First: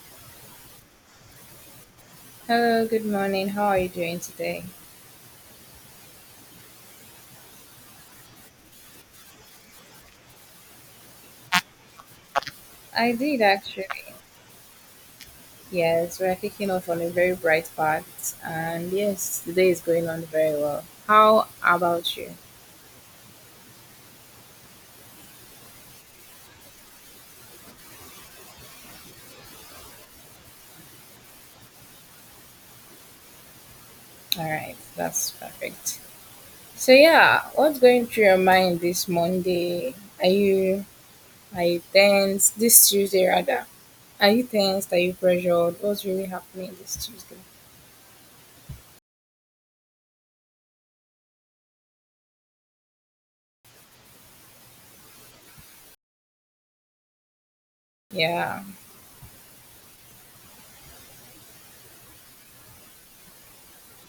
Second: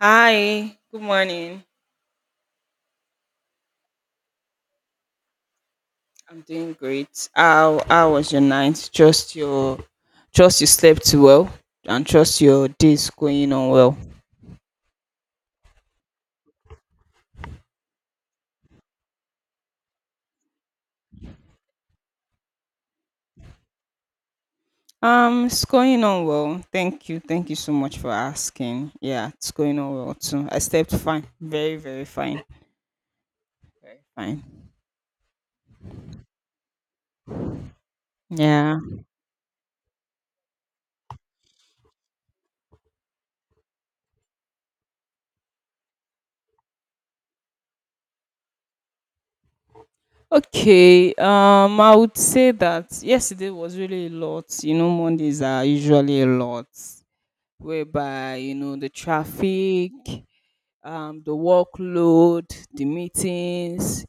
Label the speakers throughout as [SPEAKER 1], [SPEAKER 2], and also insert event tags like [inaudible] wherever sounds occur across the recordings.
[SPEAKER 1] Hi, good morning.
[SPEAKER 2] Hello, good morning. How are you doing today?
[SPEAKER 1] I'm doing great. How was your night? Trust you slept well and trust your day's
[SPEAKER 2] I did
[SPEAKER 1] going on
[SPEAKER 2] actually.
[SPEAKER 1] well.
[SPEAKER 2] Yes, we're kicking off on a very bright path, and yes, the day is going on very well. How about you?
[SPEAKER 1] It's going on well. Thank you. Thank you so much for asking. Yeah, it's going on well too. I slept fine. Very, very fine. Fine.
[SPEAKER 2] All right, that's perfect. So yeah, what's going through your
[SPEAKER 1] Yeah.
[SPEAKER 2] mind this Monday? Are you are you tense this Tuesday rather? Are you tense? Are you pressured? What's really happening this Tuesday?
[SPEAKER 1] Okay. I would say that yesterday was really a lot. You know, Mondays are usually a lot, whereby you
[SPEAKER 2] Yeah.
[SPEAKER 1] know the traffic. The workload, the meetings,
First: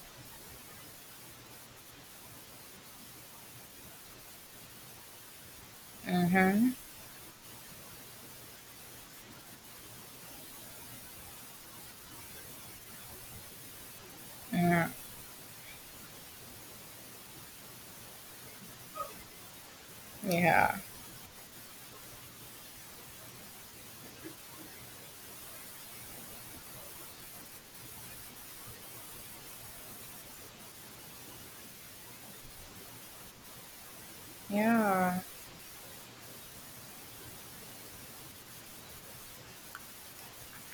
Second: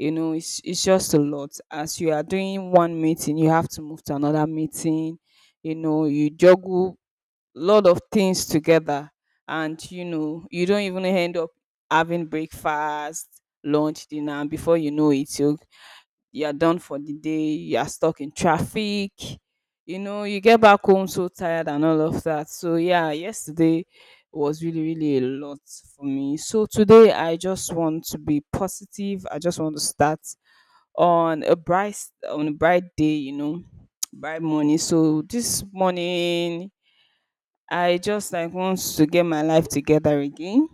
[SPEAKER 1] you know, it's just a lot. As you are doing one meeting, you have to move to another meeting, you know, you
[SPEAKER 2] Mhm.
[SPEAKER 1] juggle a lot of things together, and you know, you don't even end up having breakfast, lunch, dinner, and
[SPEAKER 2] Mm-hmm.
[SPEAKER 1] before
[SPEAKER 2] Yeah.
[SPEAKER 1] you know it, you're done for the day, you're stuck in traffic, you know, you get
[SPEAKER 2] Yeah.
[SPEAKER 1] back home so tired and all of that. So, yeah, yesterday was really, really a lot for me. So, today I just want to be positive. I just want to start on a bright on a bright day, you know, bright morning.
[SPEAKER 2] Yeah.
[SPEAKER 1] So this morning I just like want to get my life together again.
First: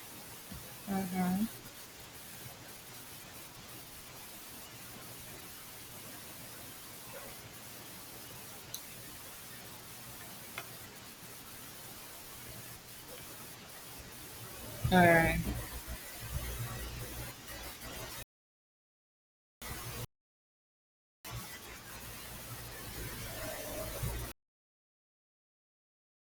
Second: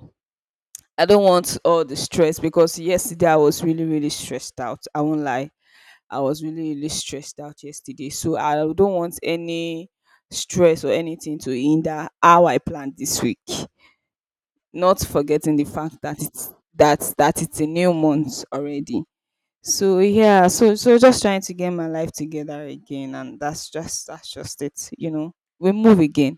[SPEAKER 1] I don't
[SPEAKER 2] Mm-hmm.
[SPEAKER 1] want all the stress because yesterday I was really, really stressed out. I won't lie. I was really, really stressed out yesterday. So I don't want any stress or anything to hinder how I planned this week.
[SPEAKER 2] All
[SPEAKER 1] Not
[SPEAKER 2] right.
[SPEAKER 1] forgetting the fact that it's that that it's a new month already. So yeah, so just trying to get my life together again, and that's just it, you know. We move again.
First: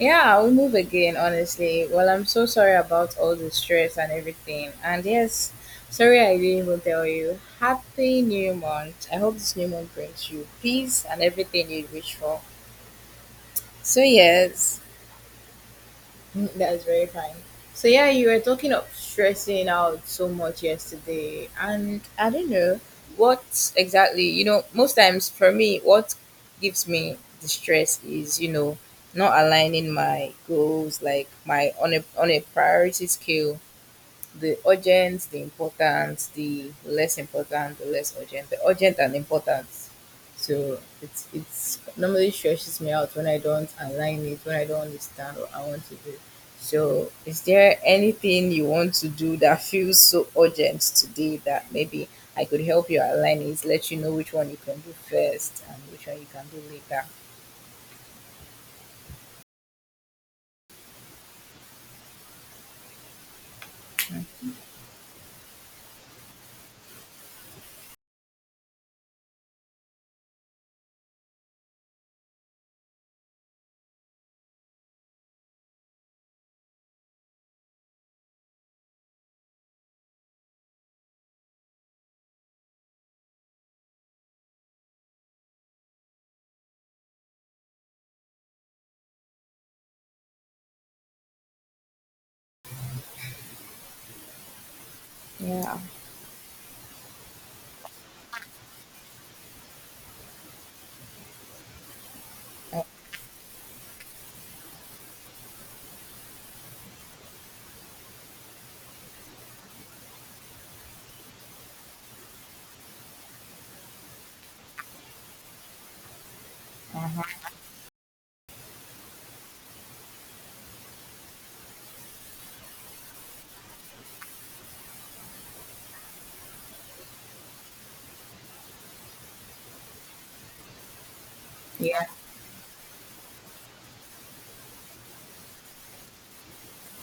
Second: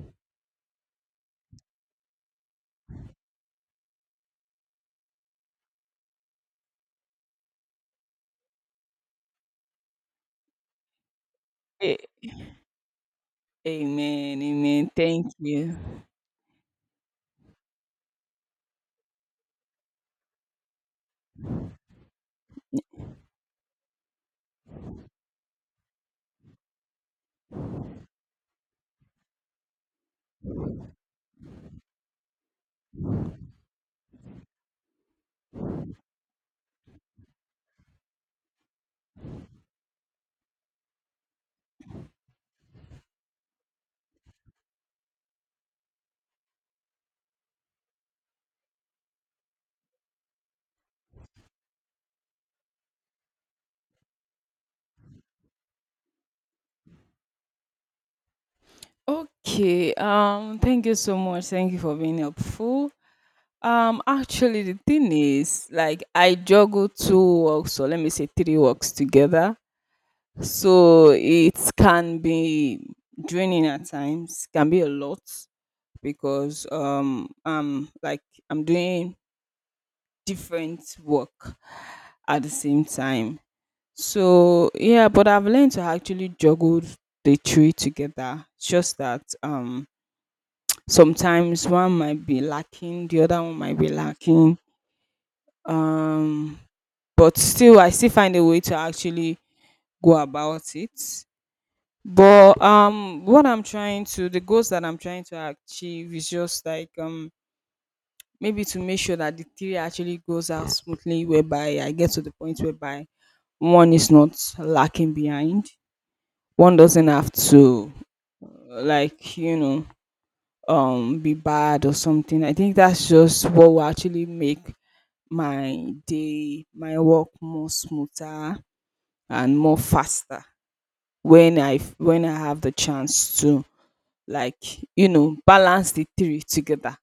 [SPEAKER 2] Yeah, I'll move again, honestly. Well, I'm so sorry about all the stress and everything. And yes, sorry I didn't even tell you. Happy New Month. I hope this new month brings you peace and everything you
[SPEAKER 1] A-
[SPEAKER 2] wish for. So,
[SPEAKER 1] Amen,
[SPEAKER 2] yes.
[SPEAKER 1] amen. Thank you.
[SPEAKER 2] [laughs] That's very fine. So yeah, you were talking of stressing out so much yesterday, and I don't know what exactly. You know, most times for me, what gives me the stress is not aligning my goals, like my on a priority scale the urgent, the important, the less urgent, the urgent and important. So it's normally stresses me out when I don't align it, when I don't understand what I want to do. So is there anything you want to do that feels so urgent today that maybe I could help you align it, let you know which one you can do first and which one you can do later?
[SPEAKER 1] Okay. Thank you so much. Thank you for being helpful.
[SPEAKER 2] Mm,
[SPEAKER 1] Actually, the thing is, like, I juggle two works, or let me say three works together. So it can be draining at times, can be a lot because like I'm doing different work at the same time. So yeah, but I've learned to actually juggle the three together. It's just that sometimes one might be lacking, the other one might be lacking.
[SPEAKER 2] Yeah.
[SPEAKER 1] Um but still I still find a way to actually go about it, but
[SPEAKER 2] Uh,
[SPEAKER 1] what I'm trying to the goals that I'm trying to achieve is just like maybe to make sure that the three actually goes out smoothly, whereby I get to the point whereby one is not lacking behind, one doesn't have
[SPEAKER 2] uh-huh.
[SPEAKER 1] to like, you know, be bad or something. I think that's just what will actually make my work more smoother and more faster when
[SPEAKER 2] Yeah.
[SPEAKER 1] when I have the chance to like, you know, balance the three together.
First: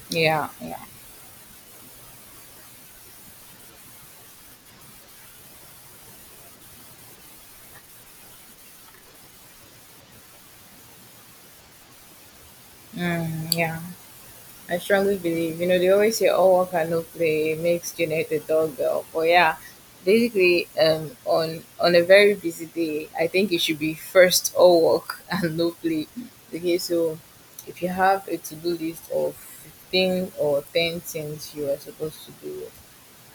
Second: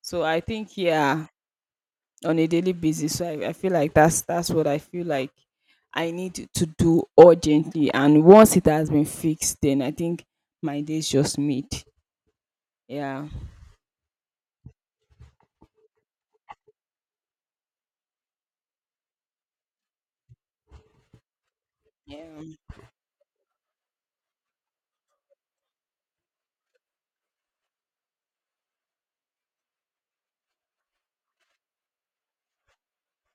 [SPEAKER 1] So I
[SPEAKER 2] Yeah.
[SPEAKER 1] think,
[SPEAKER 2] Yeah.
[SPEAKER 1] yeah, on a daily basis, so I feel like that's what I feel like I need to do urgently. And once it has been fixed, then I think my day is just made. Yeah.
[SPEAKER 2] Mm, yeah. I strongly believe, you know, they always say all work and no play makes Janet the doorbell. But yeah, basically, on a
[SPEAKER 1] Yeah.
[SPEAKER 2] very busy day, I think it should be first all work [laughs] and no play. Okay, so if you have a to do list of 15 or ten things you are supposed to do,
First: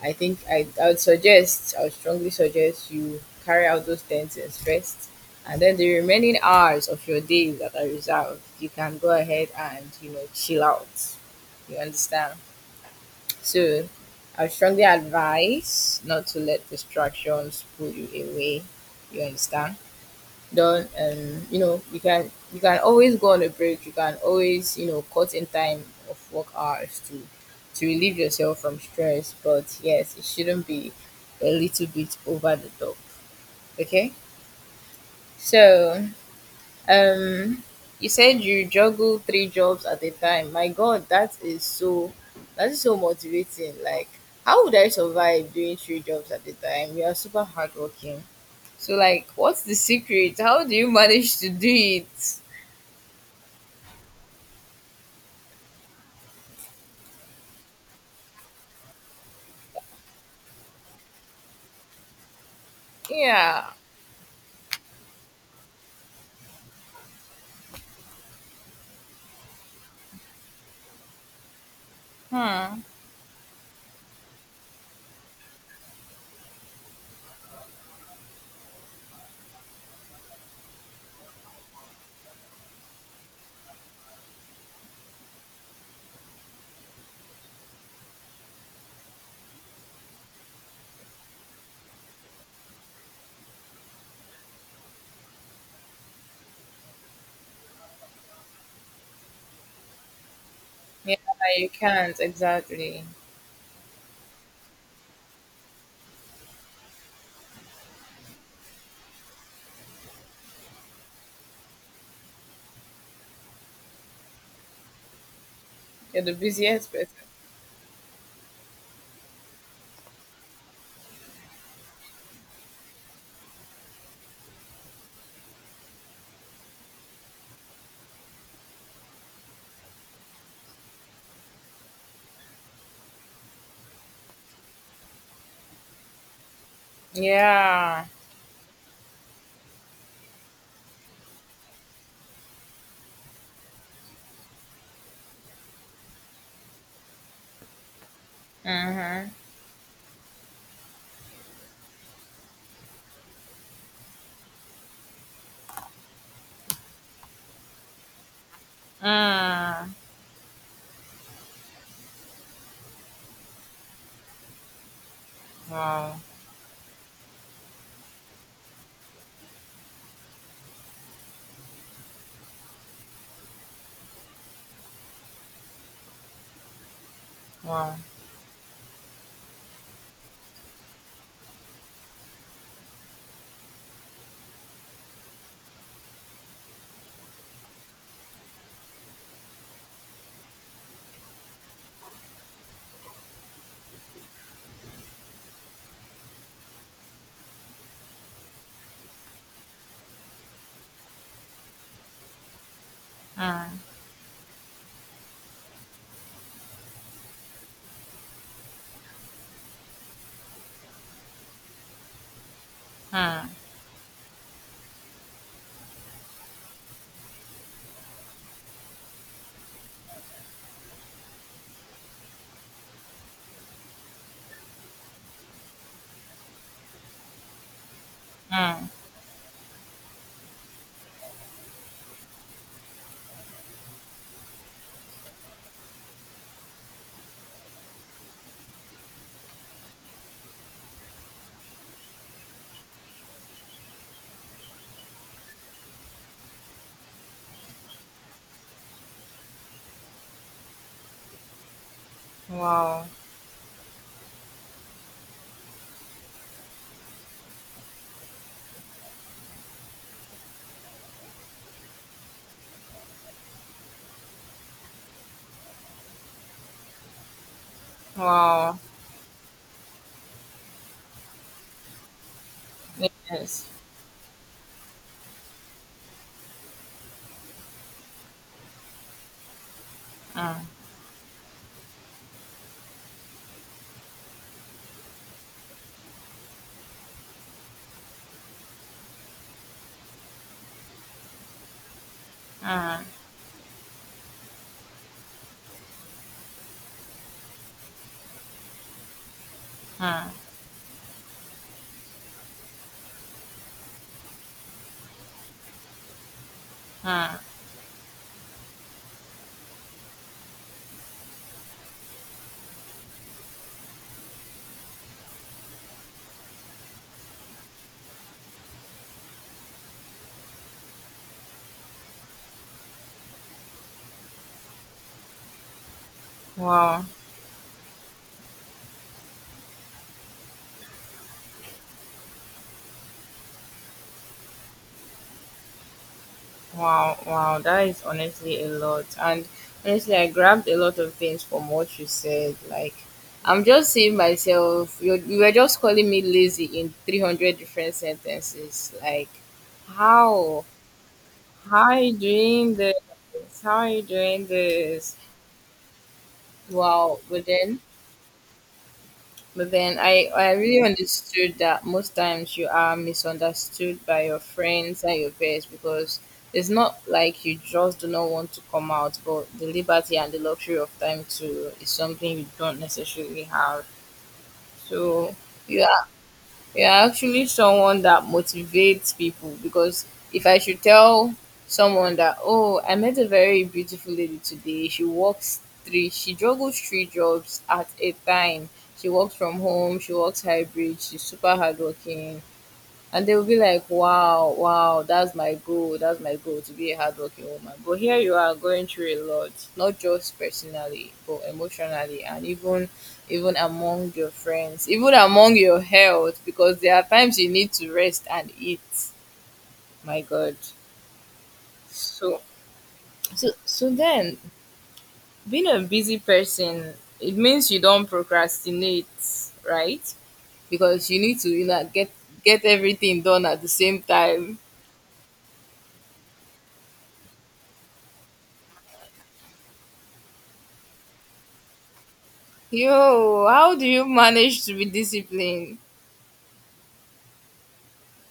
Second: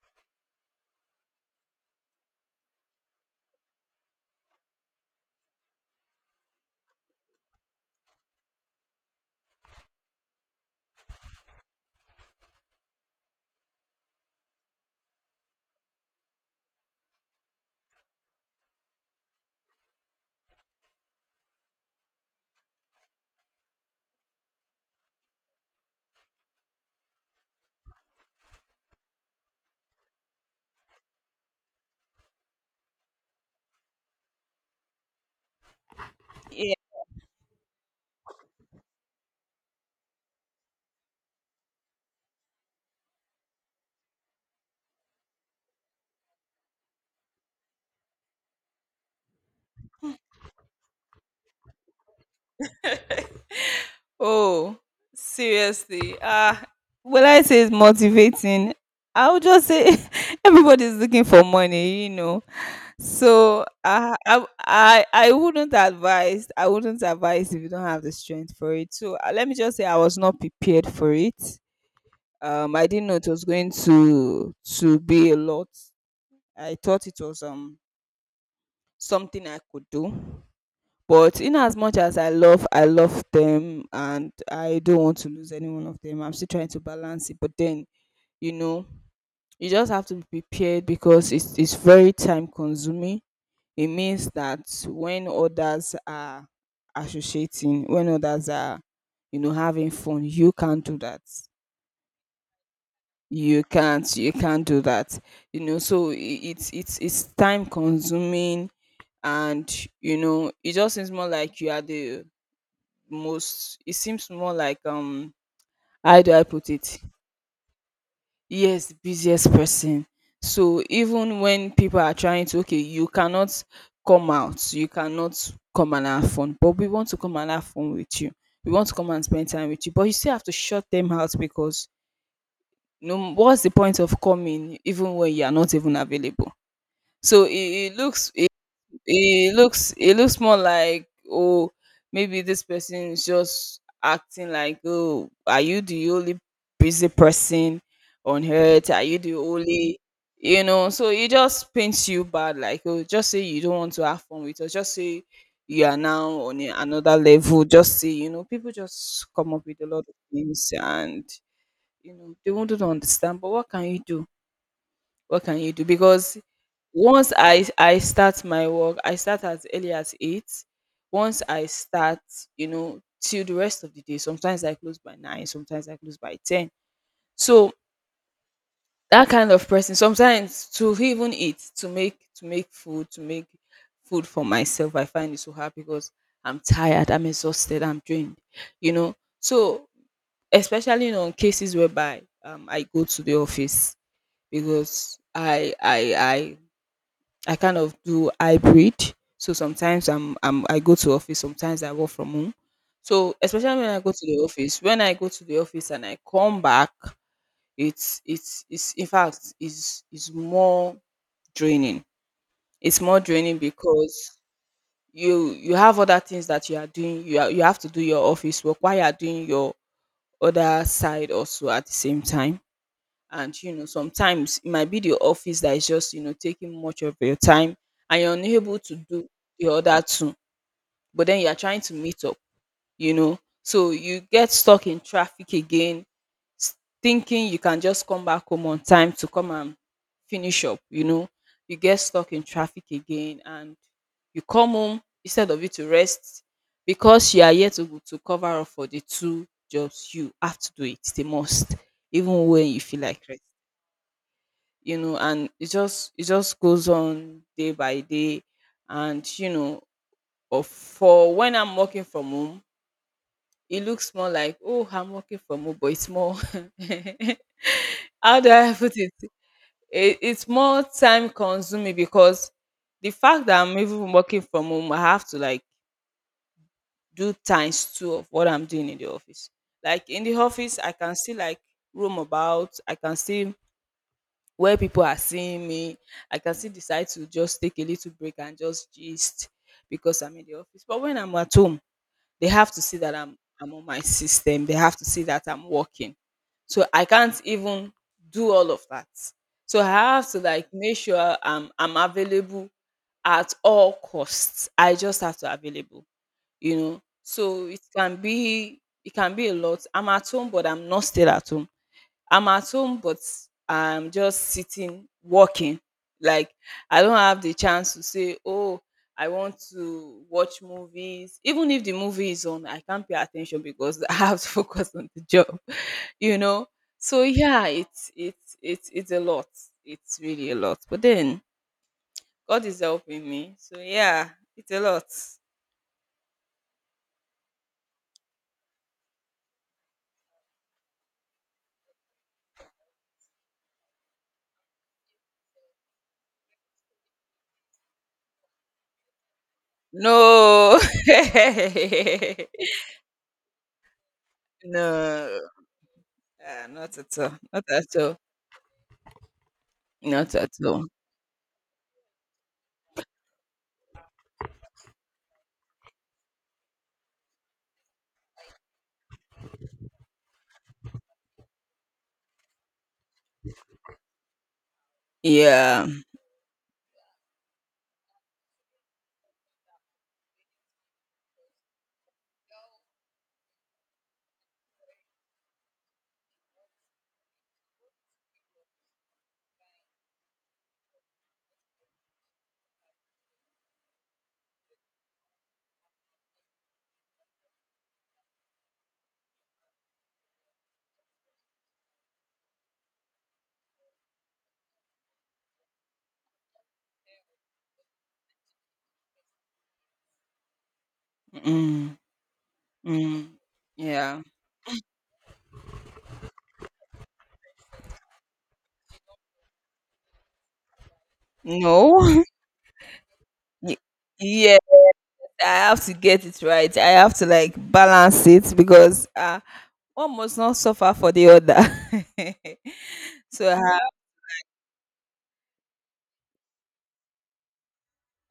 [SPEAKER 2] I think I would suggest, I would strongly suggest you carry out those 10 things first. And then the remaining hours of your day that are reserved, you can go ahead and, you know, chill out. You understand? So I would strongly advise not to let distractions pull you away. You understand? Done. And you know, you can always go on a break, you can always, you know, cut in time of work hours to relieve yourself from stress. But yes, it shouldn't be a little bit over the top. Okay, so
[SPEAKER 1] Yeah.
[SPEAKER 2] um you said you juggle three jobs at a time. My god, that is so motivating. Like, how would I survive doing three jobs at a time? You are super hardworking. So like, what's the secret? How do you [laughs] manage to do it?
[SPEAKER 1] Oh, seriously. Ah, well, I say it's motivating. I would just say [laughs] everybody's looking for money, you know. So
[SPEAKER 2] Yeah.
[SPEAKER 1] I wouldn't advise if you don't have the strength for it. So let me just say I was not prepared for it.
[SPEAKER 2] Hmm.
[SPEAKER 1] I didn't know it was going to be a lot. I thought it was something I could do. But in as much as I love them and I don't want to lose any one of them, I'm still trying to balance it. But then you know you just have to be prepared because it's very time consuming. It means that when others are associating, when others are, you know, having fun, you can't do
[SPEAKER 2] Yeah,
[SPEAKER 1] that.
[SPEAKER 2] you can't exactly.
[SPEAKER 1] You can't do that. You know, so it's time consuming, and you know, it just seems more like you are the most it seems more like how
[SPEAKER 2] You're
[SPEAKER 1] do
[SPEAKER 2] the
[SPEAKER 1] I put
[SPEAKER 2] busiest
[SPEAKER 1] it?
[SPEAKER 2] person.
[SPEAKER 1] Yes, the busiest person. So even when people are trying to, okay, you cannot come out, you cannot come and have fun, but we want to come and have fun with you. We want to come and spend time with you, but you still have to shut them out because no, what's the point of coming even when you are not even available? So
[SPEAKER 2] Yeah.
[SPEAKER 1] it looks more like, oh, maybe this person is just acting like, oh, are you the only busy person on earth, are you the
[SPEAKER 2] Mm-hmm.
[SPEAKER 1] only, you know, so it just paints you bad, like, oh, just say you don't want to have fun with us, just say you are now on another level, just say, you know, people just come up with a
[SPEAKER 2] Mm.
[SPEAKER 1] lot of things, and you know they won't understand, but what can you do,
[SPEAKER 2] Wow.
[SPEAKER 1] because once I start my work, I start as early as 8. Once I start, you know, till the rest of the day, sometimes I close by 9, sometimes I close by 10. So,
[SPEAKER 2] Wow.
[SPEAKER 1] that kind of person sometimes to even eat, to make food for myself, I find it so hard because I'm tired, I'm exhausted, I'm drained, you know. So, especially on cases whereby I go to the office because I kind of do hybrid. So sometimes I go to office, sometimes I work from home. So especially
[SPEAKER 2] Mm.
[SPEAKER 1] when I go to the office, and I come back, it's in fact is more draining. It's more
[SPEAKER 2] Mm.
[SPEAKER 1] draining because you have other things that you are doing. You have to do your office work while you are doing your other side also at the same time, and you know sometimes it might be the office that is just, you know, taking much of your time, and you're unable
[SPEAKER 2] Mm.
[SPEAKER 1] to do the other two, but then you're trying to meet up, you know, so you get stuck in traffic again, s- thinking you can just come back home on time to come and finish up, you know, you get stuck in traffic again, and you come home instead of you to rest because you are yet to cover up for the two jobs, you have to do it the most even when you feel
[SPEAKER 2] Wow.
[SPEAKER 1] like resting, you know, and it just goes on day by day, and you know. But for when I'm working from home, it looks more like, oh, I'm working from home, but it's more [laughs] how do I [laughs]
[SPEAKER 2] Wow.
[SPEAKER 1] put it, it it's more time consuming because the fact that
[SPEAKER 2] Yes.
[SPEAKER 1] I'm even working from home, I have to like do times two of what I'm doing in the office. Like in the
[SPEAKER 2] Mm.
[SPEAKER 1] office I can still like roam about, I can still, where people are seeing me, I can still decide to just take a little break and just gist because I'm in the office. But when I'm at home, they have to see
[SPEAKER 2] Mm.
[SPEAKER 1] that I'm on my system. They have to see that I'm working. So I can't even do all of that. So I
[SPEAKER 2] Mm.
[SPEAKER 1] have to like make sure I'm available at all costs. I just have to available, you know.
[SPEAKER 2] Mm.
[SPEAKER 1] So it can be a lot. I'm at home, but I'm not still at home. I'm at home, but I'm just sitting, working. Like I don't have the chance to say, oh, I want to watch movies. Even if the movie is on, I can't pay attention because [laughs] I have to focus on the job, [laughs] you know.
[SPEAKER 2] Wow.
[SPEAKER 1] So yeah, it's it's a lot. It's really a lot. But then God is helping me. So yeah, it's a lot.
[SPEAKER 2] Wow, wow, that is honestly a lot. And honestly, I grabbed a lot of things from what you said. Like, I'm just seeing myself, you were just calling me lazy in 300 different sentences. Like, how?
[SPEAKER 1] No, [laughs]
[SPEAKER 2] How are you doing this? How are you doing this?
[SPEAKER 1] no, ah, not at
[SPEAKER 2] Wow,
[SPEAKER 1] all. Not at all.
[SPEAKER 2] but then I,
[SPEAKER 1] Not at
[SPEAKER 2] I really
[SPEAKER 1] all.
[SPEAKER 2] understood that most times you are misunderstood by your friends and your peers because it's not like you just do not want to come out, but the liberty and the luxury of time to is something you don't necessarily have. So you
[SPEAKER 1] Yeah.
[SPEAKER 2] you're actually someone that motivates people because if I should tell someone that, oh, I met a very beautiful lady today, she juggles three jobs at a time. She works from home, she works hybrid, she's super hardworking, and they'll be like, wow, wow, that's my goal to be a hardworking woman. But here you are going through a lot, not just personally, but emotionally, and even among your friends, even among your health, because there are times you need to rest and eat. My God.
[SPEAKER 1] Mm,
[SPEAKER 2] So
[SPEAKER 1] mm, yeah.
[SPEAKER 2] then being a busy person, it means you don't procrastinate, right? Because you need to, you know,
[SPEAKER 1] No.
[SPEAKER 2] get everything done at the
[SPEAKER 1] Y-
[SPEAKER 2] same time.
[SPEAKER 1] Yeah, I have to get it right. I have to like balance it because one must not suffer for the other. [laughs]
[SPEAKER 2] Yo,
[SPEAKER 1] So,
[SPEAKER 2] how do you manage to be disciplined?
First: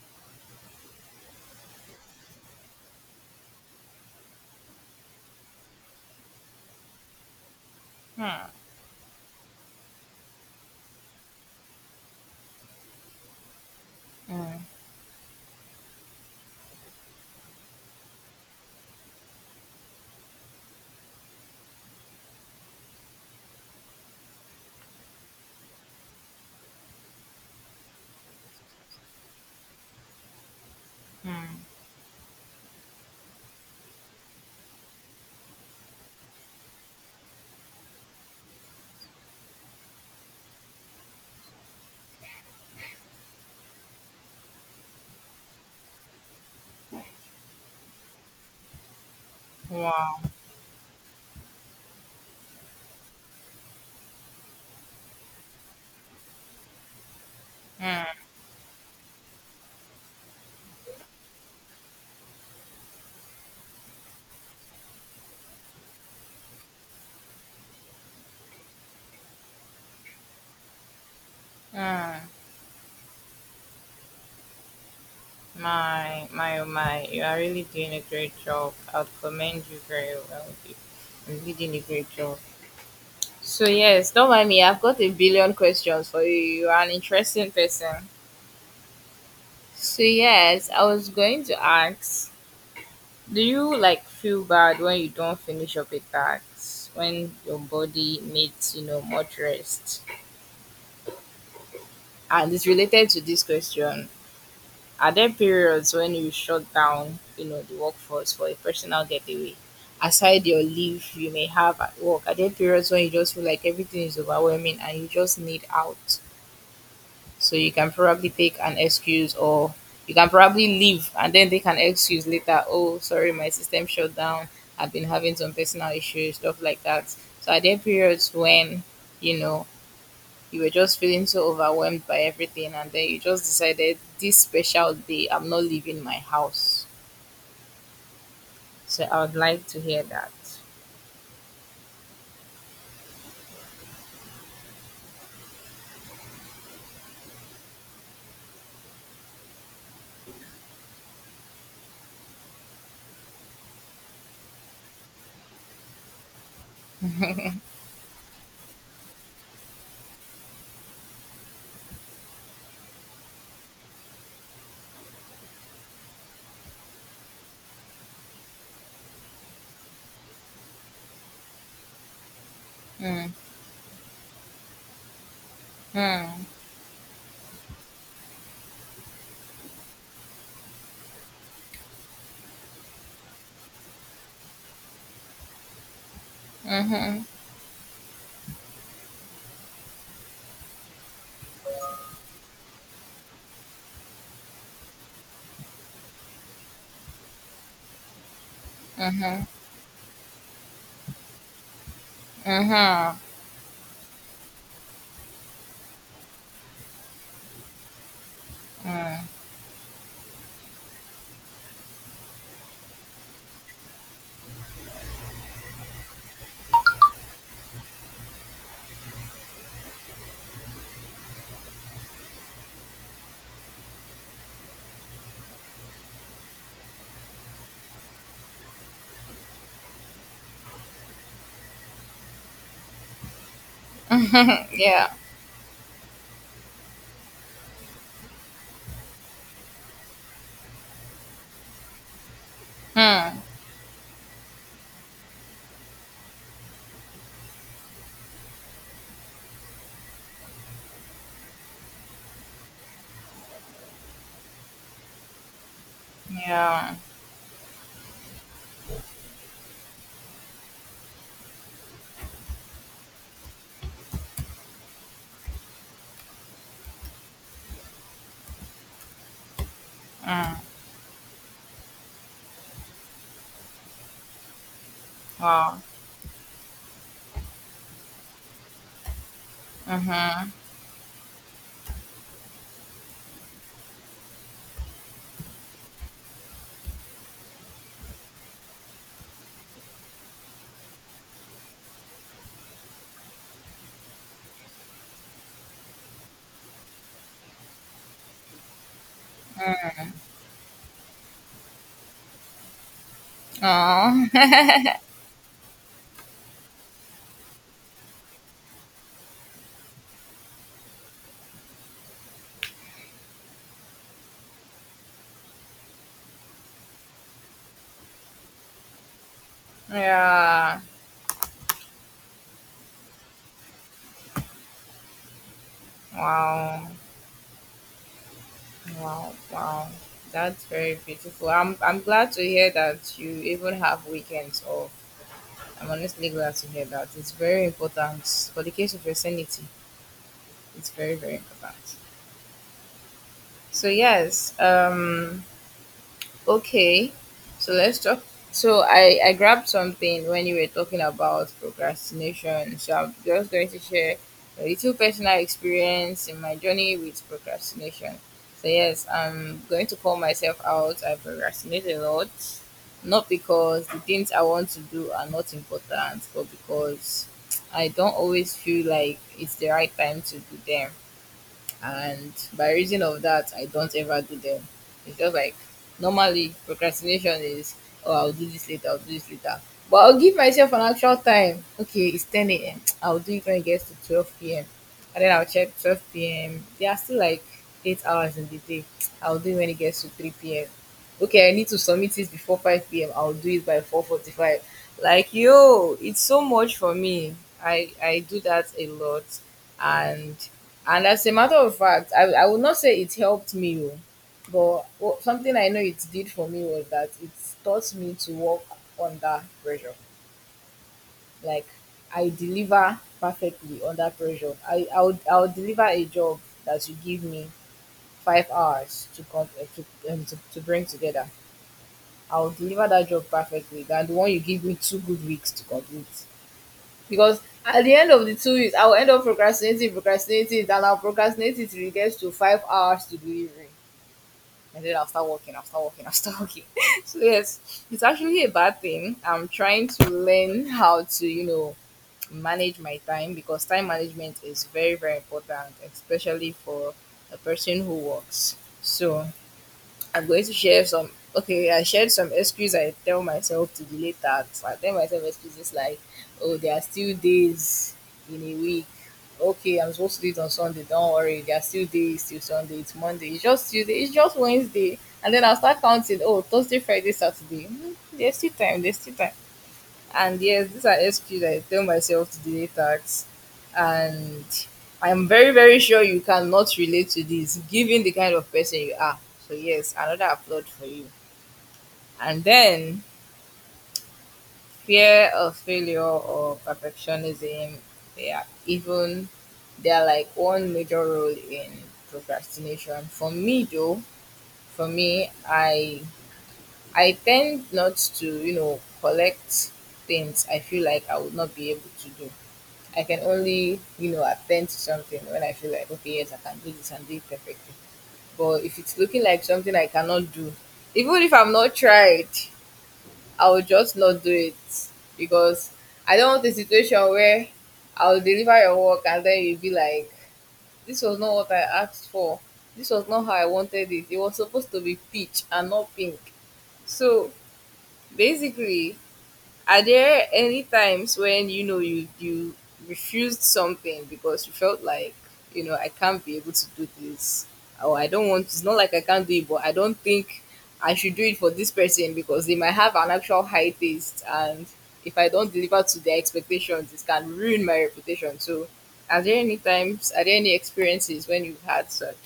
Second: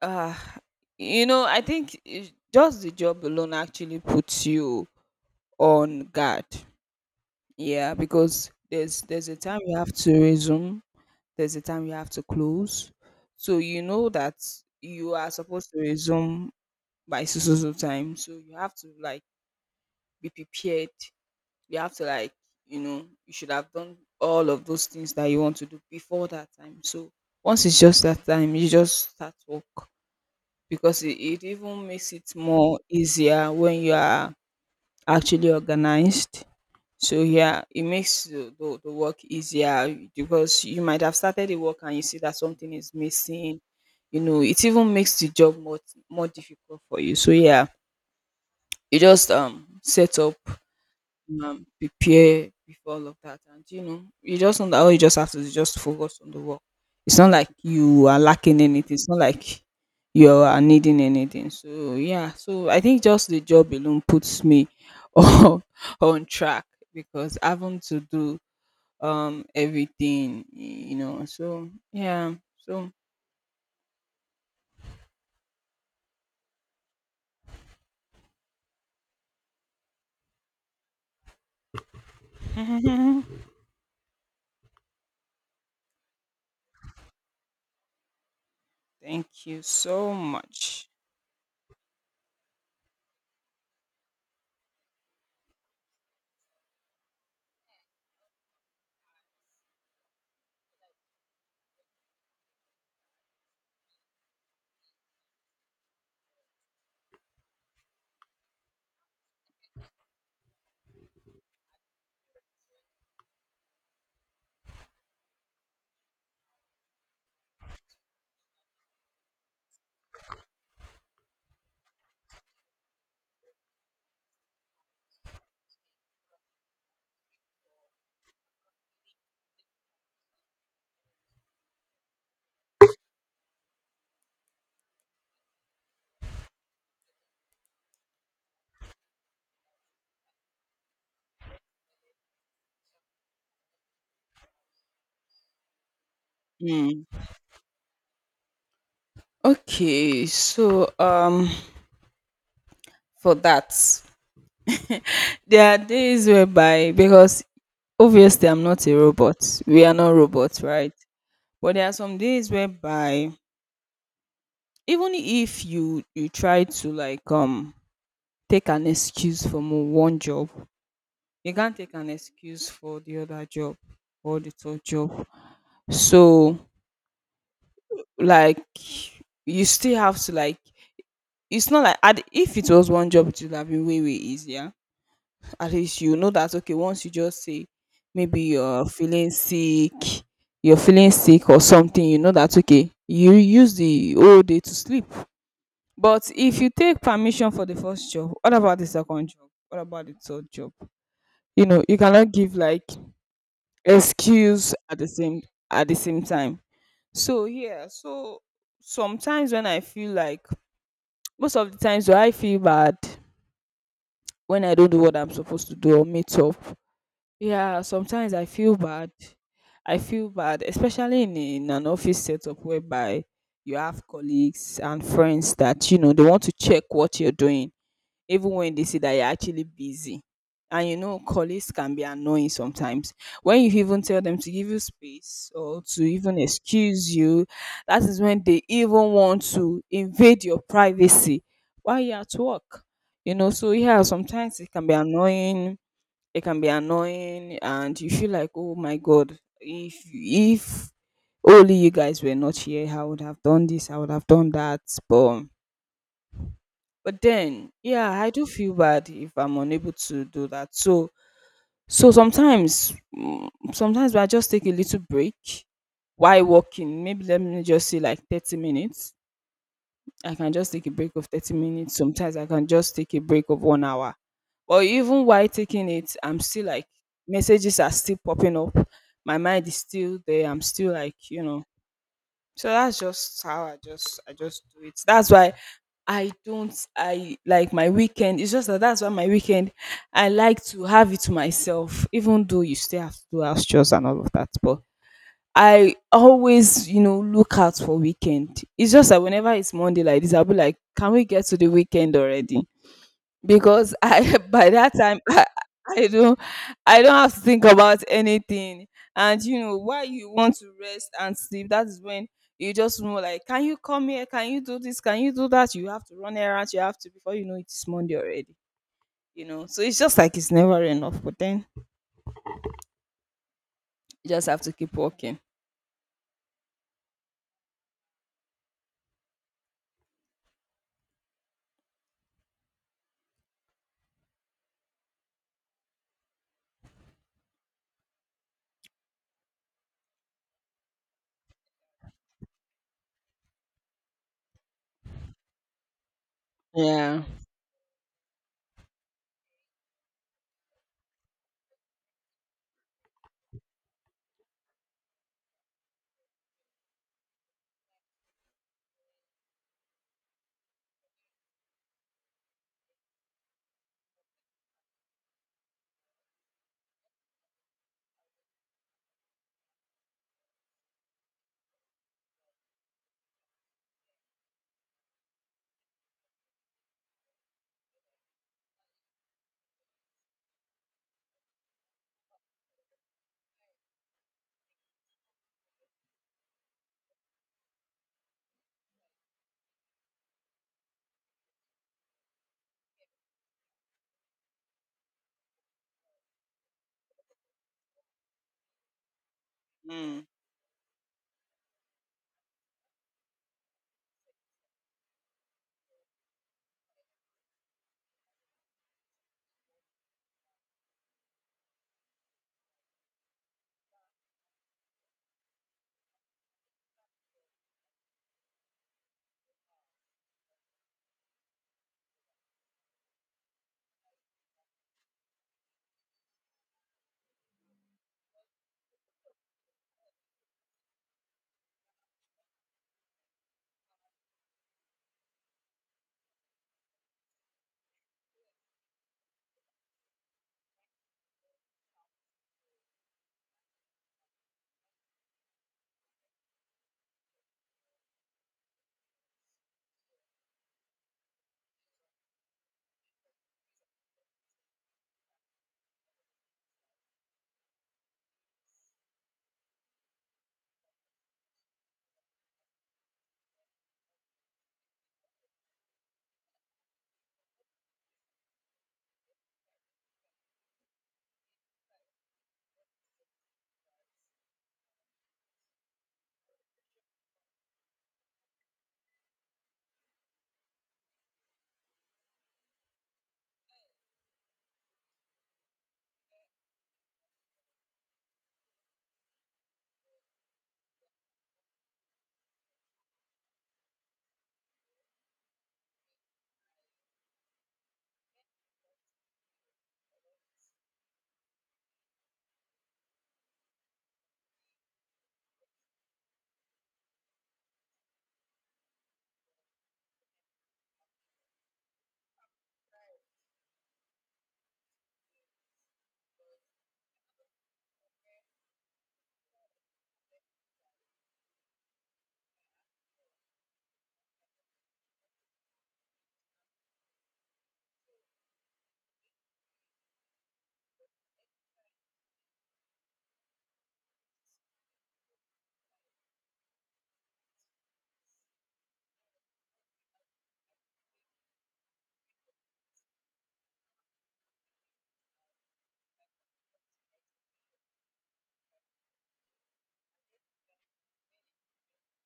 [SPEAKER 1] uh, you know, I think just the job alone actually puts you on guard. Yeah,
[SPEAKER 2] Hmm,
[SPEAKER 1] because there's a time you have to resume, there's a time you have to close. So you know that
[SPEAKER 2] hmm,
[SPEAKER 1] you are supposed to resume by so so so time. So you have to like be prepared. You have to like, you know, you should have done all of those things that you want to do before that time. So once it's just that time, you just start work because it
[SPEAKER 2] hmm.
[SPEAKER 1] even makes it more easier when you are actually organized. So yeah, it makes the work easier because you might have started the work and you see that something is missing. You know, it even makes the job more difficult for you. So yeah, you just set
[SPEAKER 2] Wow.
[SPEAKER 1] up, prepare before all of that. And you know, you just know that all you just have to do is just focus on the work. It's not like you are
[SPEAKER 2] Hmm,
[SPEAKER 1] lacking anything. It's not like you are needing anything. So yeah, so I think just the job alone puts me [laughs] on on track because having to do everything, you know. So
[SPEAKER 2] hmm.
[SPEAKER 1] yeah, so
[SPEAKER 2] Oh my, you are really doing a great job. I'd commend you very well. You're really doing a great job.
[SPEAKER 1] [laughs] thank
[SPEAKER 2] So, yes, don't mind me. I've got a billion questions for you. You are an interesting person.
[SPEAKER 1] you
[SPEAKER 2] So,
[SPEAKER 1] so
[SPEAKER 2] yes, I
[SPEAKER 1] much.
[SPEAKER 2] was going to ask, do you like feel bad when you don't finish your big tasks? When your body needs, you know, much rest? And it's related to this question. Are there periods when you shut down, you know, the workforce for a personal getaway? Aside your leave you may have at work, are there periods when you just feel like everything is overwhelming and you just need out? So you can probably take an excuse, or you can probably leave and then take an excuse later. Oh, sorry, my system shut down. I've been having some personal issues, stuff like that. So are there periods when, you know, you were just feeling so overwhelmed by everything and then you just decided, this special day I'm not leaving my house? So I would like to hear that.
[SPEAKER 1] Mm. Okay, so for that. There are days whereby, because
[SPEAKER 2] [laughs]
[SPEAKER 1] obviously I'm not a robot, we are not robots, right? But there are some days whereby, even if you try to like take an excuse from one job, you can't take an excuse for the
[SPEAKER 2] Mm,
[SPEAKER 1] other job or the third job. So
[SPEAKER 2] mm,
[SPEAKER 1] like you still have to like, it's not like if it was one job, it would have been way way easier. At least you know that okay, once you
[SPEAKER 2] mhm,
[SPEAKER 1] just say maybe you're feeling sick, you're feeling sick or something, you know that okay, you use the whole day to sleep. But if you take permission for the first job, what about the second
[SPEAKER 2] mhm,
[SPEAKER 1] job? What about the third job? You know, you cannot give like
[SPEAKER 2] mhm,
[SPEAKER 1] excuse at the same time. So yeah, so
[SPEAKER 2] mm.
[SPEAKER 1] sometimes when I feel like, most of the times do I feel bad when I don't do what I'm supposed to do or meet up. Yeah, sometimes I feel bad. I feel bad, especially in an office setup whereby you have colleagues and friends that, you know, they want to check what you're doing, even when they see that you're actually busy. And you know, colleagues can be annoying sometimes. When you even tell them to give
[SPEAKER 2] [laughs]
[SPEAKER 1] you
[SPEAKER 2] Yeah.
[SPEAKER 1] space or to even excuse you, that is when they even want to invade your privacy while you're at work. You
[SPEAKER 2] mm,
[SPEAKER 1] know, so yeah, sometimes it can be annoying, it can be annoying and you feel like, "Oh my God, if only you guys were not here, I would have done this, I would have done that." But
[SPEAKER 2] yeah.
[SPEAKER 1] but then, yeah, I do feel bad if I'm unable to do that. So so sometimes sometimes I just take a little break while walking. Maybe let me just say like 30 minutes. I can
[SPEAKER 2] mm,
[SPEAKER 1] just take a break of 30 minutes. Sometimes I can just take a break of 1 hour. But even while
[SPEAKER 2] wow.
[SPEAKER 1] taking it, I'm still like messages are still popping up. My mind is still there.
[SPEAKER 2] mhm,
[SPEAKER 1] I'm still like, you know. So that's just how I just do it. That's why I don't, I like my weekend. It's just that that's why my weekend, I like to have it to myself, even though you still have to do house chores and all of that. But I always, you know, look out for weekend. It's just that whenever it's Monday like this, I'll be like, can we get to the weekend already? Because
[SPEAKER 2] oh.
[SPEAKER 1] I [laughs] by that
[SPEAKER 2] [laughs]
[SPEAKER 1] time [laughs] I don't, I don't have to think about anything. And you know, while you want to rest and sleep, that is when you just know like, can you come here? Can you do this? Can you do that? You have to run errands, you have to, before you know it, it's Monday already. You know. So it's just like it's
[SPEAKER 2] Yeah.
[SPEAKER 1] never enough, but then you just have to keep working.
[SPEAKER 2] Wow. Wow. That's very beautiful. I'm glad to hear that you even have weekends off. I'm honestly glad to hear that. It's very important for the case of your sanity. It's very, very important. So yes, okay,
[SPEAKER 1] Yeah.
[SPEAKER 2] so let's talk. So I grabbed something when you were talking about procrastination. So I'm just going to share a little personal experience in my journey with procrastination. So yes, I'm going to call myself out. I procrastinate a lot, not because the things I want to do are not important, but because I don't always feel like it's the right time to do them. And by reason of that, I don't ever do them. It's just like, normally procrastination is, oh, I'll do this later, I'll do this later. But I'll give myself an actual time. Okay, it's 10 a.m, [tsk] I'll do it when it gets to 12 p.m. And then I'll check 12 p.m, there are still like 8 hours in the day. [tsk] I'll do it when it gets to 3 p.m. Okay, I need to submit it before 5 p.m, I'll do it by 4:45. Like, yo, it's so much for me. I do that a lot.
[SPEAKER 1] Mm.
[SPEAKER 2] and and as a matter of fact, I would not say it helped me, oh, but something I know it did for me was that it taught me to work under pressure. Like, I deliver perfectly under pressure. I'll deliver a job that you give me 5 hours to come to bring together. I'll deliver that job perfectly than the one you give me two good weeks to complete, because at the end of the 2 weeks, I will end up procrastinating, and I'll procrastinate it till it gets to 5 hours to delivery. And then I'll start working. [laughs] So, yes, it's actually a bad thing. I'm trying to learn how to, you know, manage my time because time management is very, very important, especially for a person who works. So, I'm going to share some. Okay, I shared some excuse I tell myself to delay tasks. I tell myself excuses like, oh, there are still days in a week. Okay, I'm supposed to do it on Sunday. Don't worry, there are still days till Sunday. It's Monday. It's just Tuesday. It's just Wednesday. And then I'll start counting. Oh, Thursday, Friday, Saturday. Hmm, there's still time. There's still time. And yes, these are excuses I tell myself to delay tax. And I'm very, very sure you cannot relate to this, given the kind of person you are. So, yes, another applaud for you. And then fear of failure or perfectionism, they are even, they are like one major role in procrastination. For me, I tend not to, you know, collect things I feel like I would not be able to do. I can only, you know, attend to something when I feel like, okay, yes, I can do this and do it perfectly. But if it's looking like something I cannot do, even if I'm not tried, I will just not do it because I don't want a situation where I'll deliver your work and then you'll be like, this was not what I asked for. This was not how I wanted it. It was supposed to be peach and not pink. So basically, are there any times when you know you refused something because you felt like, you know, I can't be able to do this, or I don't want? It's not like I can't do it, but I don't think I should do it for this person because they might have an actual high taste, and if I don't deliver to their expectations, it can ruin my reputation. So, are there any times? Are there any experiences when you've had such?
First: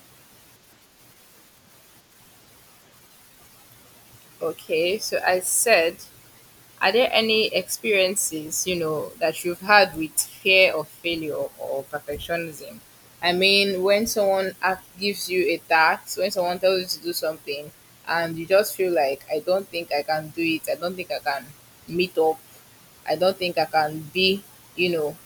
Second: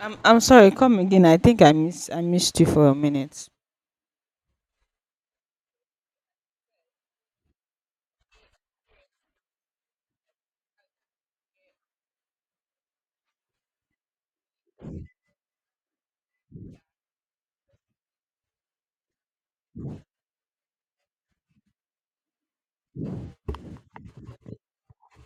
[SPEAKER 1] I'm sorry, come again. I think I missed you for a minute.
[SPEAKER 2] Okay, so I said, are there any experiences, you know, that you've had with fear of failure or perfectionism? I mean, when gives you a task, when someone tells you to do something, and you just feel like, I don't think I can do it, I don't think I can meet up, I don't think I can be, you know,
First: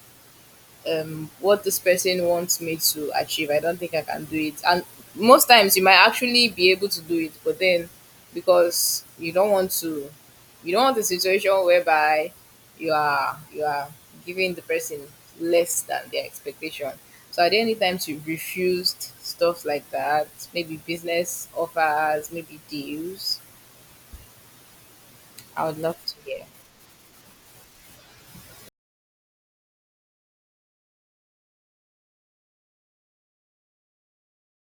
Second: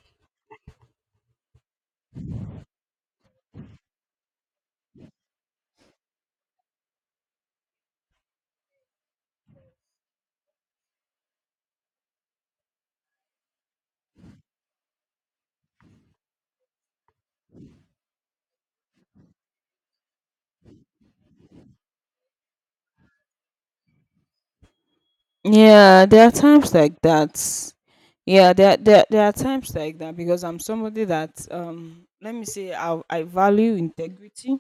[SPEAKER 2] what this person wants me to achieve. I don't think I can do it. And most times you might actually be able to do it, but then because you don't want a situation whereby you are giving the person less than their expectation. So are there any times you refused stuff like that? Maybe business offers, maybe deals. I would love
[SPEAKER 1] Yeah,
[SPEAKER 2] to
[SPEAKER 1] there are
[SPEAKER 2] hear.
[SPEAKER 1] times like that. Yeah, there are times like that because I'm somebody that let me say I value integrity.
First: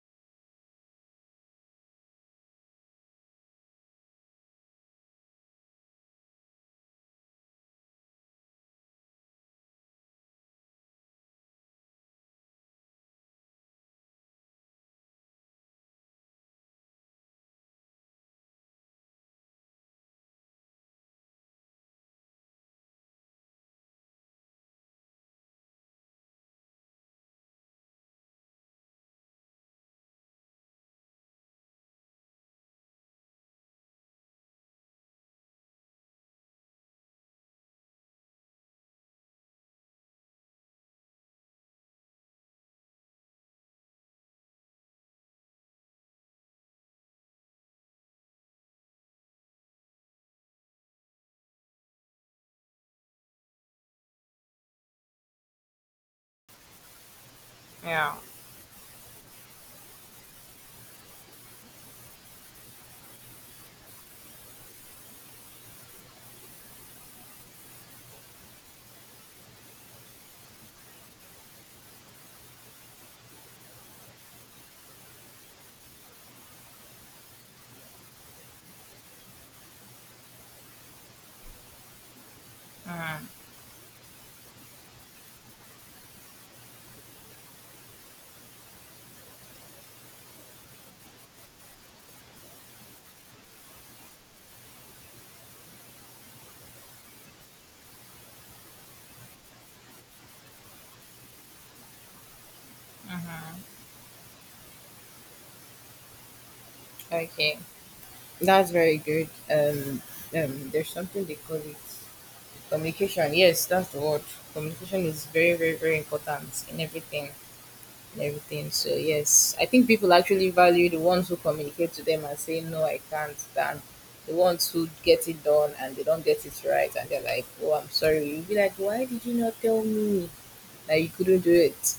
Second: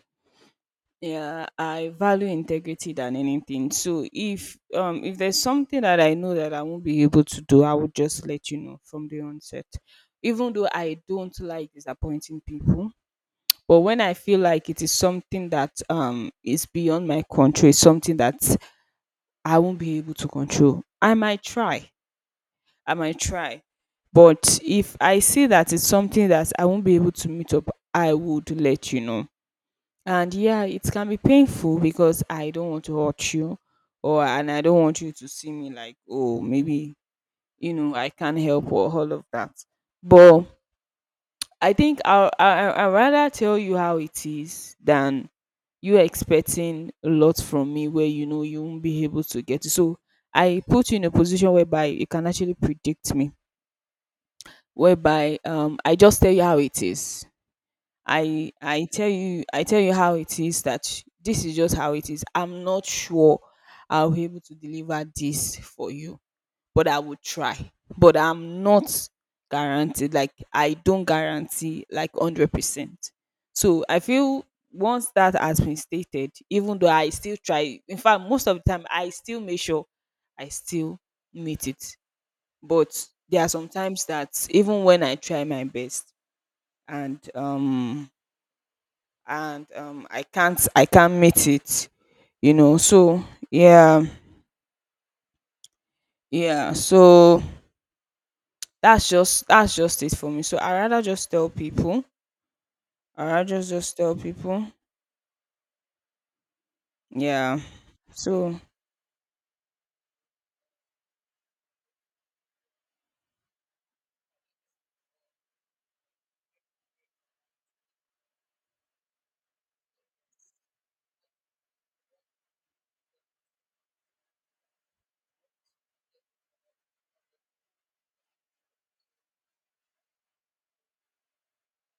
[SPEAKER 1] Yeah, I value integrity than anything. So if there's something that I know that I won't be able to do, I would just let you know from the onset. Even though I don't like disappointing people, but when I feel like it is something that is beyond my control, it's something that I won't be able to control, I might try. But if I see that it's something that I won't be able to meet up, I would let you know. And yeah, it can be painful because I don't want to hurt you or, and I don't want you to see me like, oh, maybe, you know, I can't help or all of that. But I think I'd rather tell you how it is than you expecting a lot from me where you know you won't be able to get it. So I put you in a position whereby you can actually predict me, whereby I just tell you how it is.
[SPEAKER 2] Yeah.
[SPEAKER 1] I tell you how it is, that this is just how it is. I'm not sure I'll be able to deliver this for you, but I will try. But I'm not guaranteed. Like I don't guarantee like 100%. So I feel once that has been stated, even though I still try, in fact, most of the time I still make sure I still meet it. But
[SPEAKER 2] Mm-hmm.
[SPEAKER 1] there are some times that even when I try my best, and um and I can't meet it, you know. So yeah, yeah, so that's just it for me. So I rather just tell people, I rather just tell people. Yeah,
[SPEAKER 2] Okay.
[SPEAKER 1] so
[SPEAKER 2] That's very good. There's something they call it communication. Yes, that's the word. Communication is very, very, very important in everything. In everything. So yes, I think people actually value the ones who communicate to them and say no, I can't. Than the ones who get it done and they don't get it right and they're like, oh, I'm sorry. You'll be like, why did you not tell me that you couldn't do it?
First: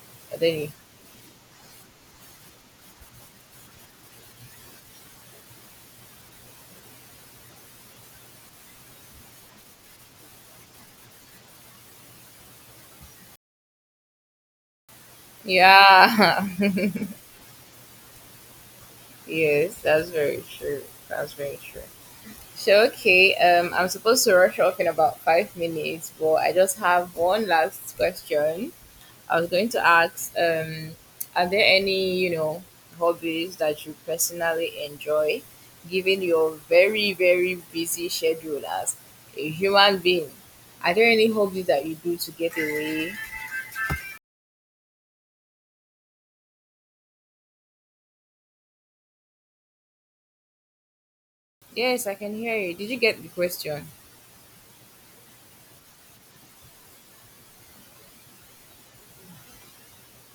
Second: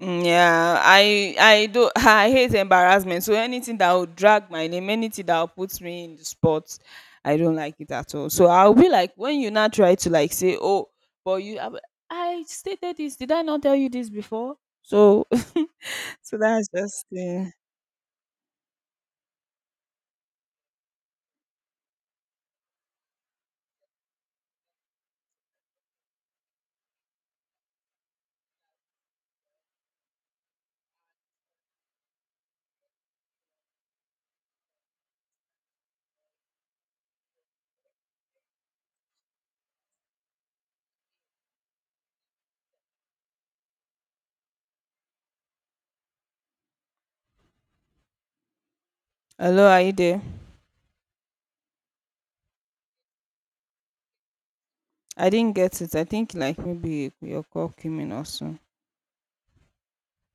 [SPEAKER 1] Mm,
[SPEAKER 2] But then,
[SPEAKER 1] yeah, I do. [laughs] I hate embarrassment. So anything that will drag my name, anything that will put me in the spot, I don't like it at all. So I'll be like when you now try to like say, oh, but I stated this. Did I not tell you this before? So [laughs] so
[SPEAKER 2] yeah,
[SPEAKER 1] that's just
[SPEAKER 2] [laughs] yes, that's very true. That's very true. So okay, I'm supposed to rush off in about 5 minutes, but I just have one last question. I was going to ask, are there any, you know, hobbies that you personally enjoy, given your very, very busy schedule as a human being? Are there any hobbies that you do to get away?
[SPEAKER 1] hello, are you there?
[SPEAKER 2] Yes, I can hear you. Did you get the question?
[SPEAKER 1] I didn't get it. I think like maybe your call came in also.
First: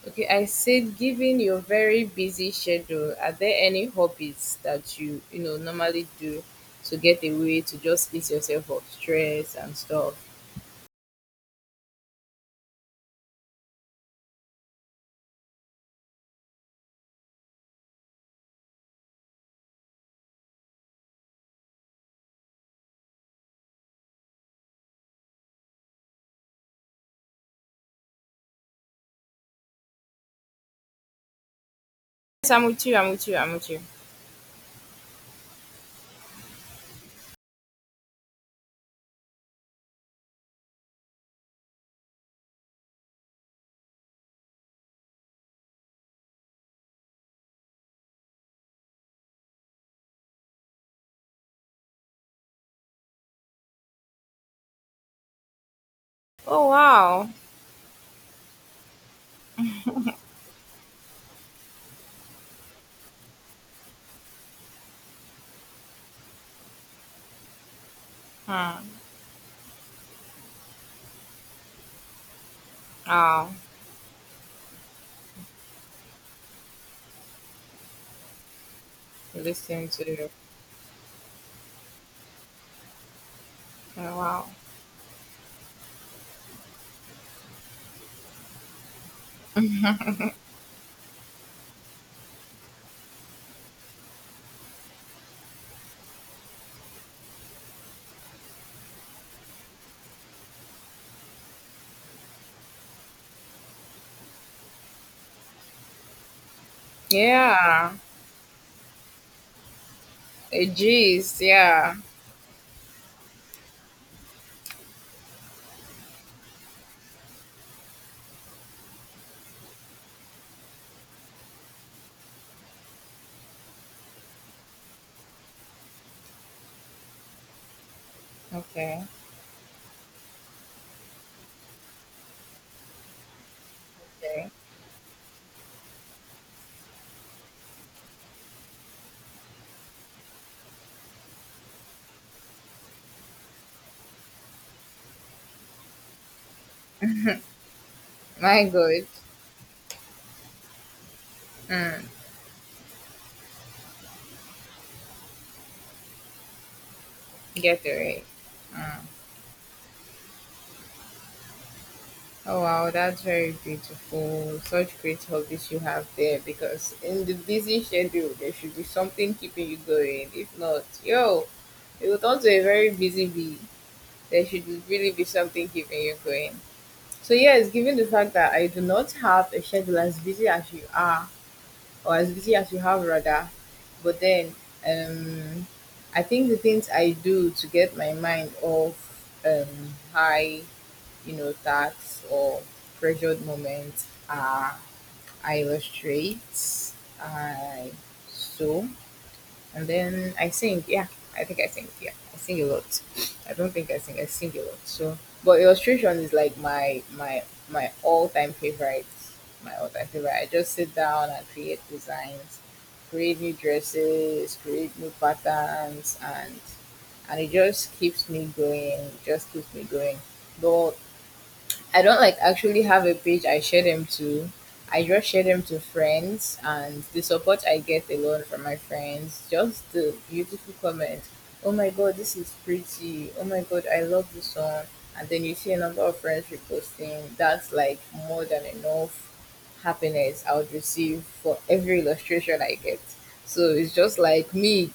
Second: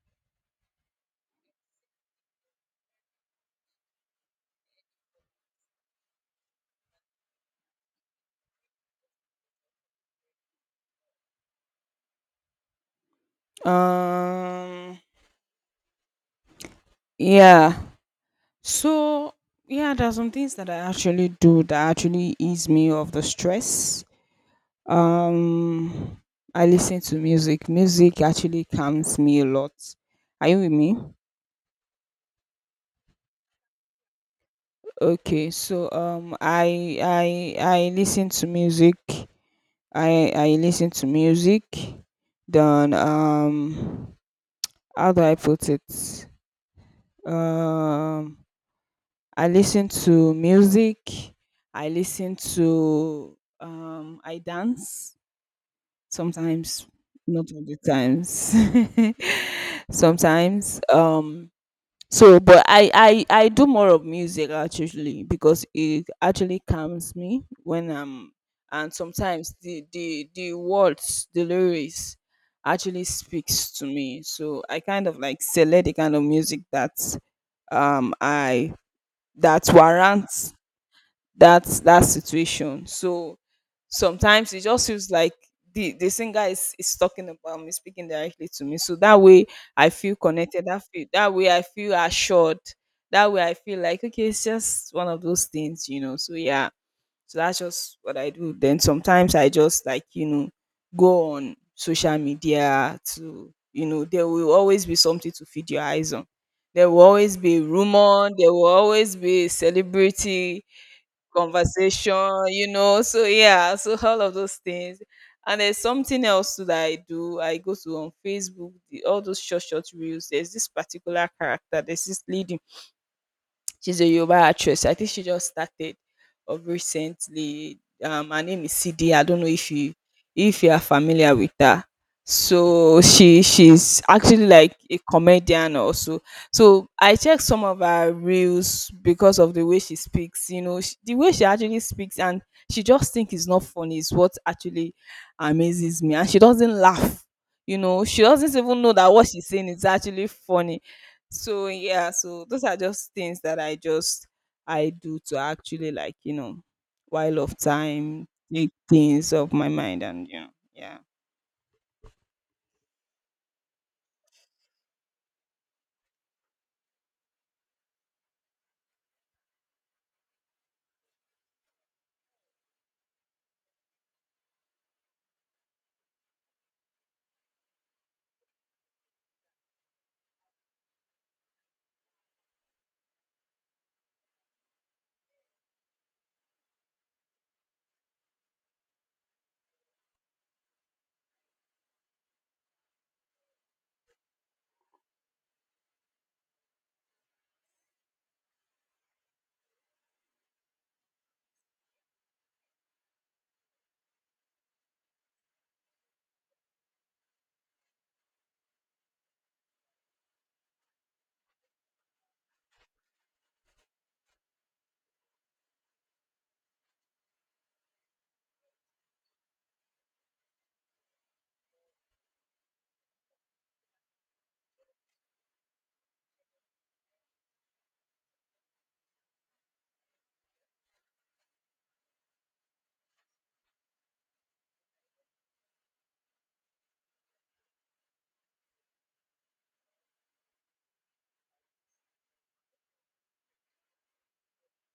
[SPEAKER 2] Okay, I said, given your very busy schedule, are there any hobbies that you know, normally do to get away, to just ease yourself of stress and stuff?
[SPEAKER 1] Um yeah. So yeah, there are some things that I actually do that actually ease me of the stress. Um, I listen to music. Music actually calms me a lot. Are you with me?
[SPEAKER 2] Yes, I'm with you, I'm with you, I'm with you.
[SPEAKER 1] Okay, so I listen to music. I listen to music. Then how do I put it? Um, I listen to music. I listen to I dance.
[SPEAKER 2] Oh
[SPEAKER 1] Sometimes,
[SPEAKER 2] wow.
[SPEAKER 1] not all the times. [laughs] Sometimes so but I do more of music actually because it actually calms me when i'm,
[SPEAKER 2] Hmm.
[SPEAKER 1] and sometimes the words, the lyrics actually
[SPEAKER 2] Wow.
[SPEAKER 1] speaks to me. So I kind of like select the kind of music that I that
[SPEAKER 2] Listen to you.
[SPEAKER 1] warrants that situation. So
[SPEAKER 2] Oh, wow.
[SPEAKER 1] sometimes it just feels like the singer is talking about me, speaking directly to me. So that way I feel connected. That way I feel assured. That way I feel like okay, it's just one of those things, you know. So yeah. So that's just what I do. Then sometimes I just like, you know, go on social media to, you know, there will always be something to feed your eyes on. There will always be
[SPEAKER 2] Yeah.
[SPEAKER 1] rumor, there will always be celebrity
[SPEAKER 2] Eh, jeez, yeah.
[SPEAKER 1] conversation, you know. So yeah, so all of those things. And there's something else too that I do. I go to on Facebook, the, all those short reels. There's this particular character. There's this lead, she's a Yoruba actress. I think she just started of recently. Her name is
[SPEAKER 2] Okay.
[SPEAKER 1] CD. I don't know if you, if you are familiar with her. So she's actually
[SPEAKER 2] Okay.
[SPEAKER 1] like a comedian also. So I checked some of her reels because of the way she speaks. You know, sh the way she actually speaks, and she just think it's not funny is what actually amazes me. And she doesn't laugh. You know, she doesn't
[SPEAKER 2] My
[SPEAKER 1] even know that
[SPEAKER 2] good.
[SPEAKER 1] what she's saying is actually funny. So
[SPEAKER 2] Mm.
[SPEAKER 1] yeah, so those are just things that I just I do to actually like, you know, while of
[SPEAKER 2] Get away.
[SPEAKER 1] time, take
[SPEAKER 2] Mm.
[SPEAKER 1] things off my mind and you know, yeah.
[SPEAKER 2] Oh wow, that's very beautiful. Such great hobbies you have there, because in the busy schedule there should be something keeping you going. If not, yo, it will turn to a very busy bee. There should really be something keeping you going. So yes, given the fact that I do not have a schedule as busy as you are, or as busy as you have rather, but then um I think the things I do to get my mind off high, you know, tasks or pressured moments, I illustrate, I sew, and then I sing. Yeah, I think I sing. Yeah, I sing a lot. I don't think I sing. I sing a lot. So, but illustration is like my my all time favorite. My all time favorite. I just sit down and create designs, create new dresses, create new patterns, and it just keeps me going. Just keeps me going. But I don't like actually have a page I share them to. I just share them to friends, and the support I get alone from my friends. Just the beautiful comments. Oh my god, this is pretty. Oh my god, I love this song. And then you see a number of friends reposting. That's like more than enough happiness I would receive for every illustration I get. So it's just like me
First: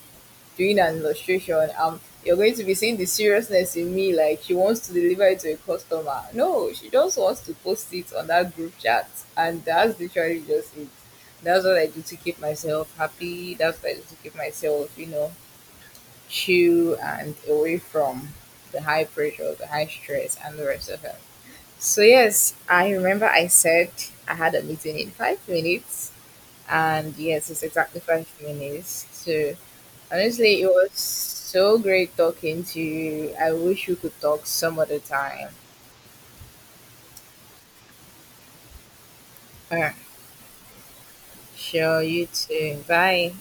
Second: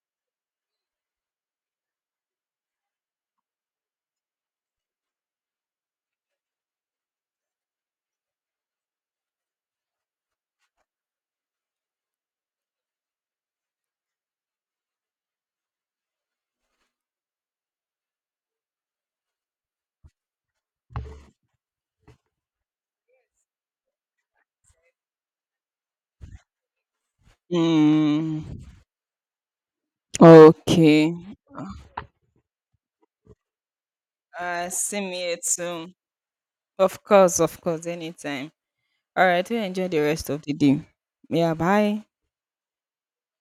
[SPEAKER 2] doing an illustration, you're going to be seeing the seriousness in me, like she wants to deliver it to a customer. No, she just wants to post it on that group chat, and that's literally just it. That's what I do to keep myself happy. That's what I do to keep myself, you know, chill and away from the high pressure, the high stress, and the rest of it. So yes, I remember I said I had a meeting in 5 minutes, and yes, it's exactly five
[SPEAKER 1] Mm,
[SPEAKER 2] minutes. So honestly, it was
[SPEAKER 1] okay.
[SPEAKER 2] so great talking to you. I wish we could talk
[SPEAKER 1] Uh,
[SPEAKER 2] some
[SPEAKER 1] see
[SPEAKER 2] other
[SPEAKER 1] me here
[SPEAKER 2] time.
[SPEAKER 1] soon. Of course, anytime. All right, we enjoy
[SPEAKER 2] Uh,
[SPEAKER 1] the rest of the day. Yeah,
[SPEAKER 2] sure,
[SPEAKER 1] bye.
[SPEAKER 2] you too. Bye.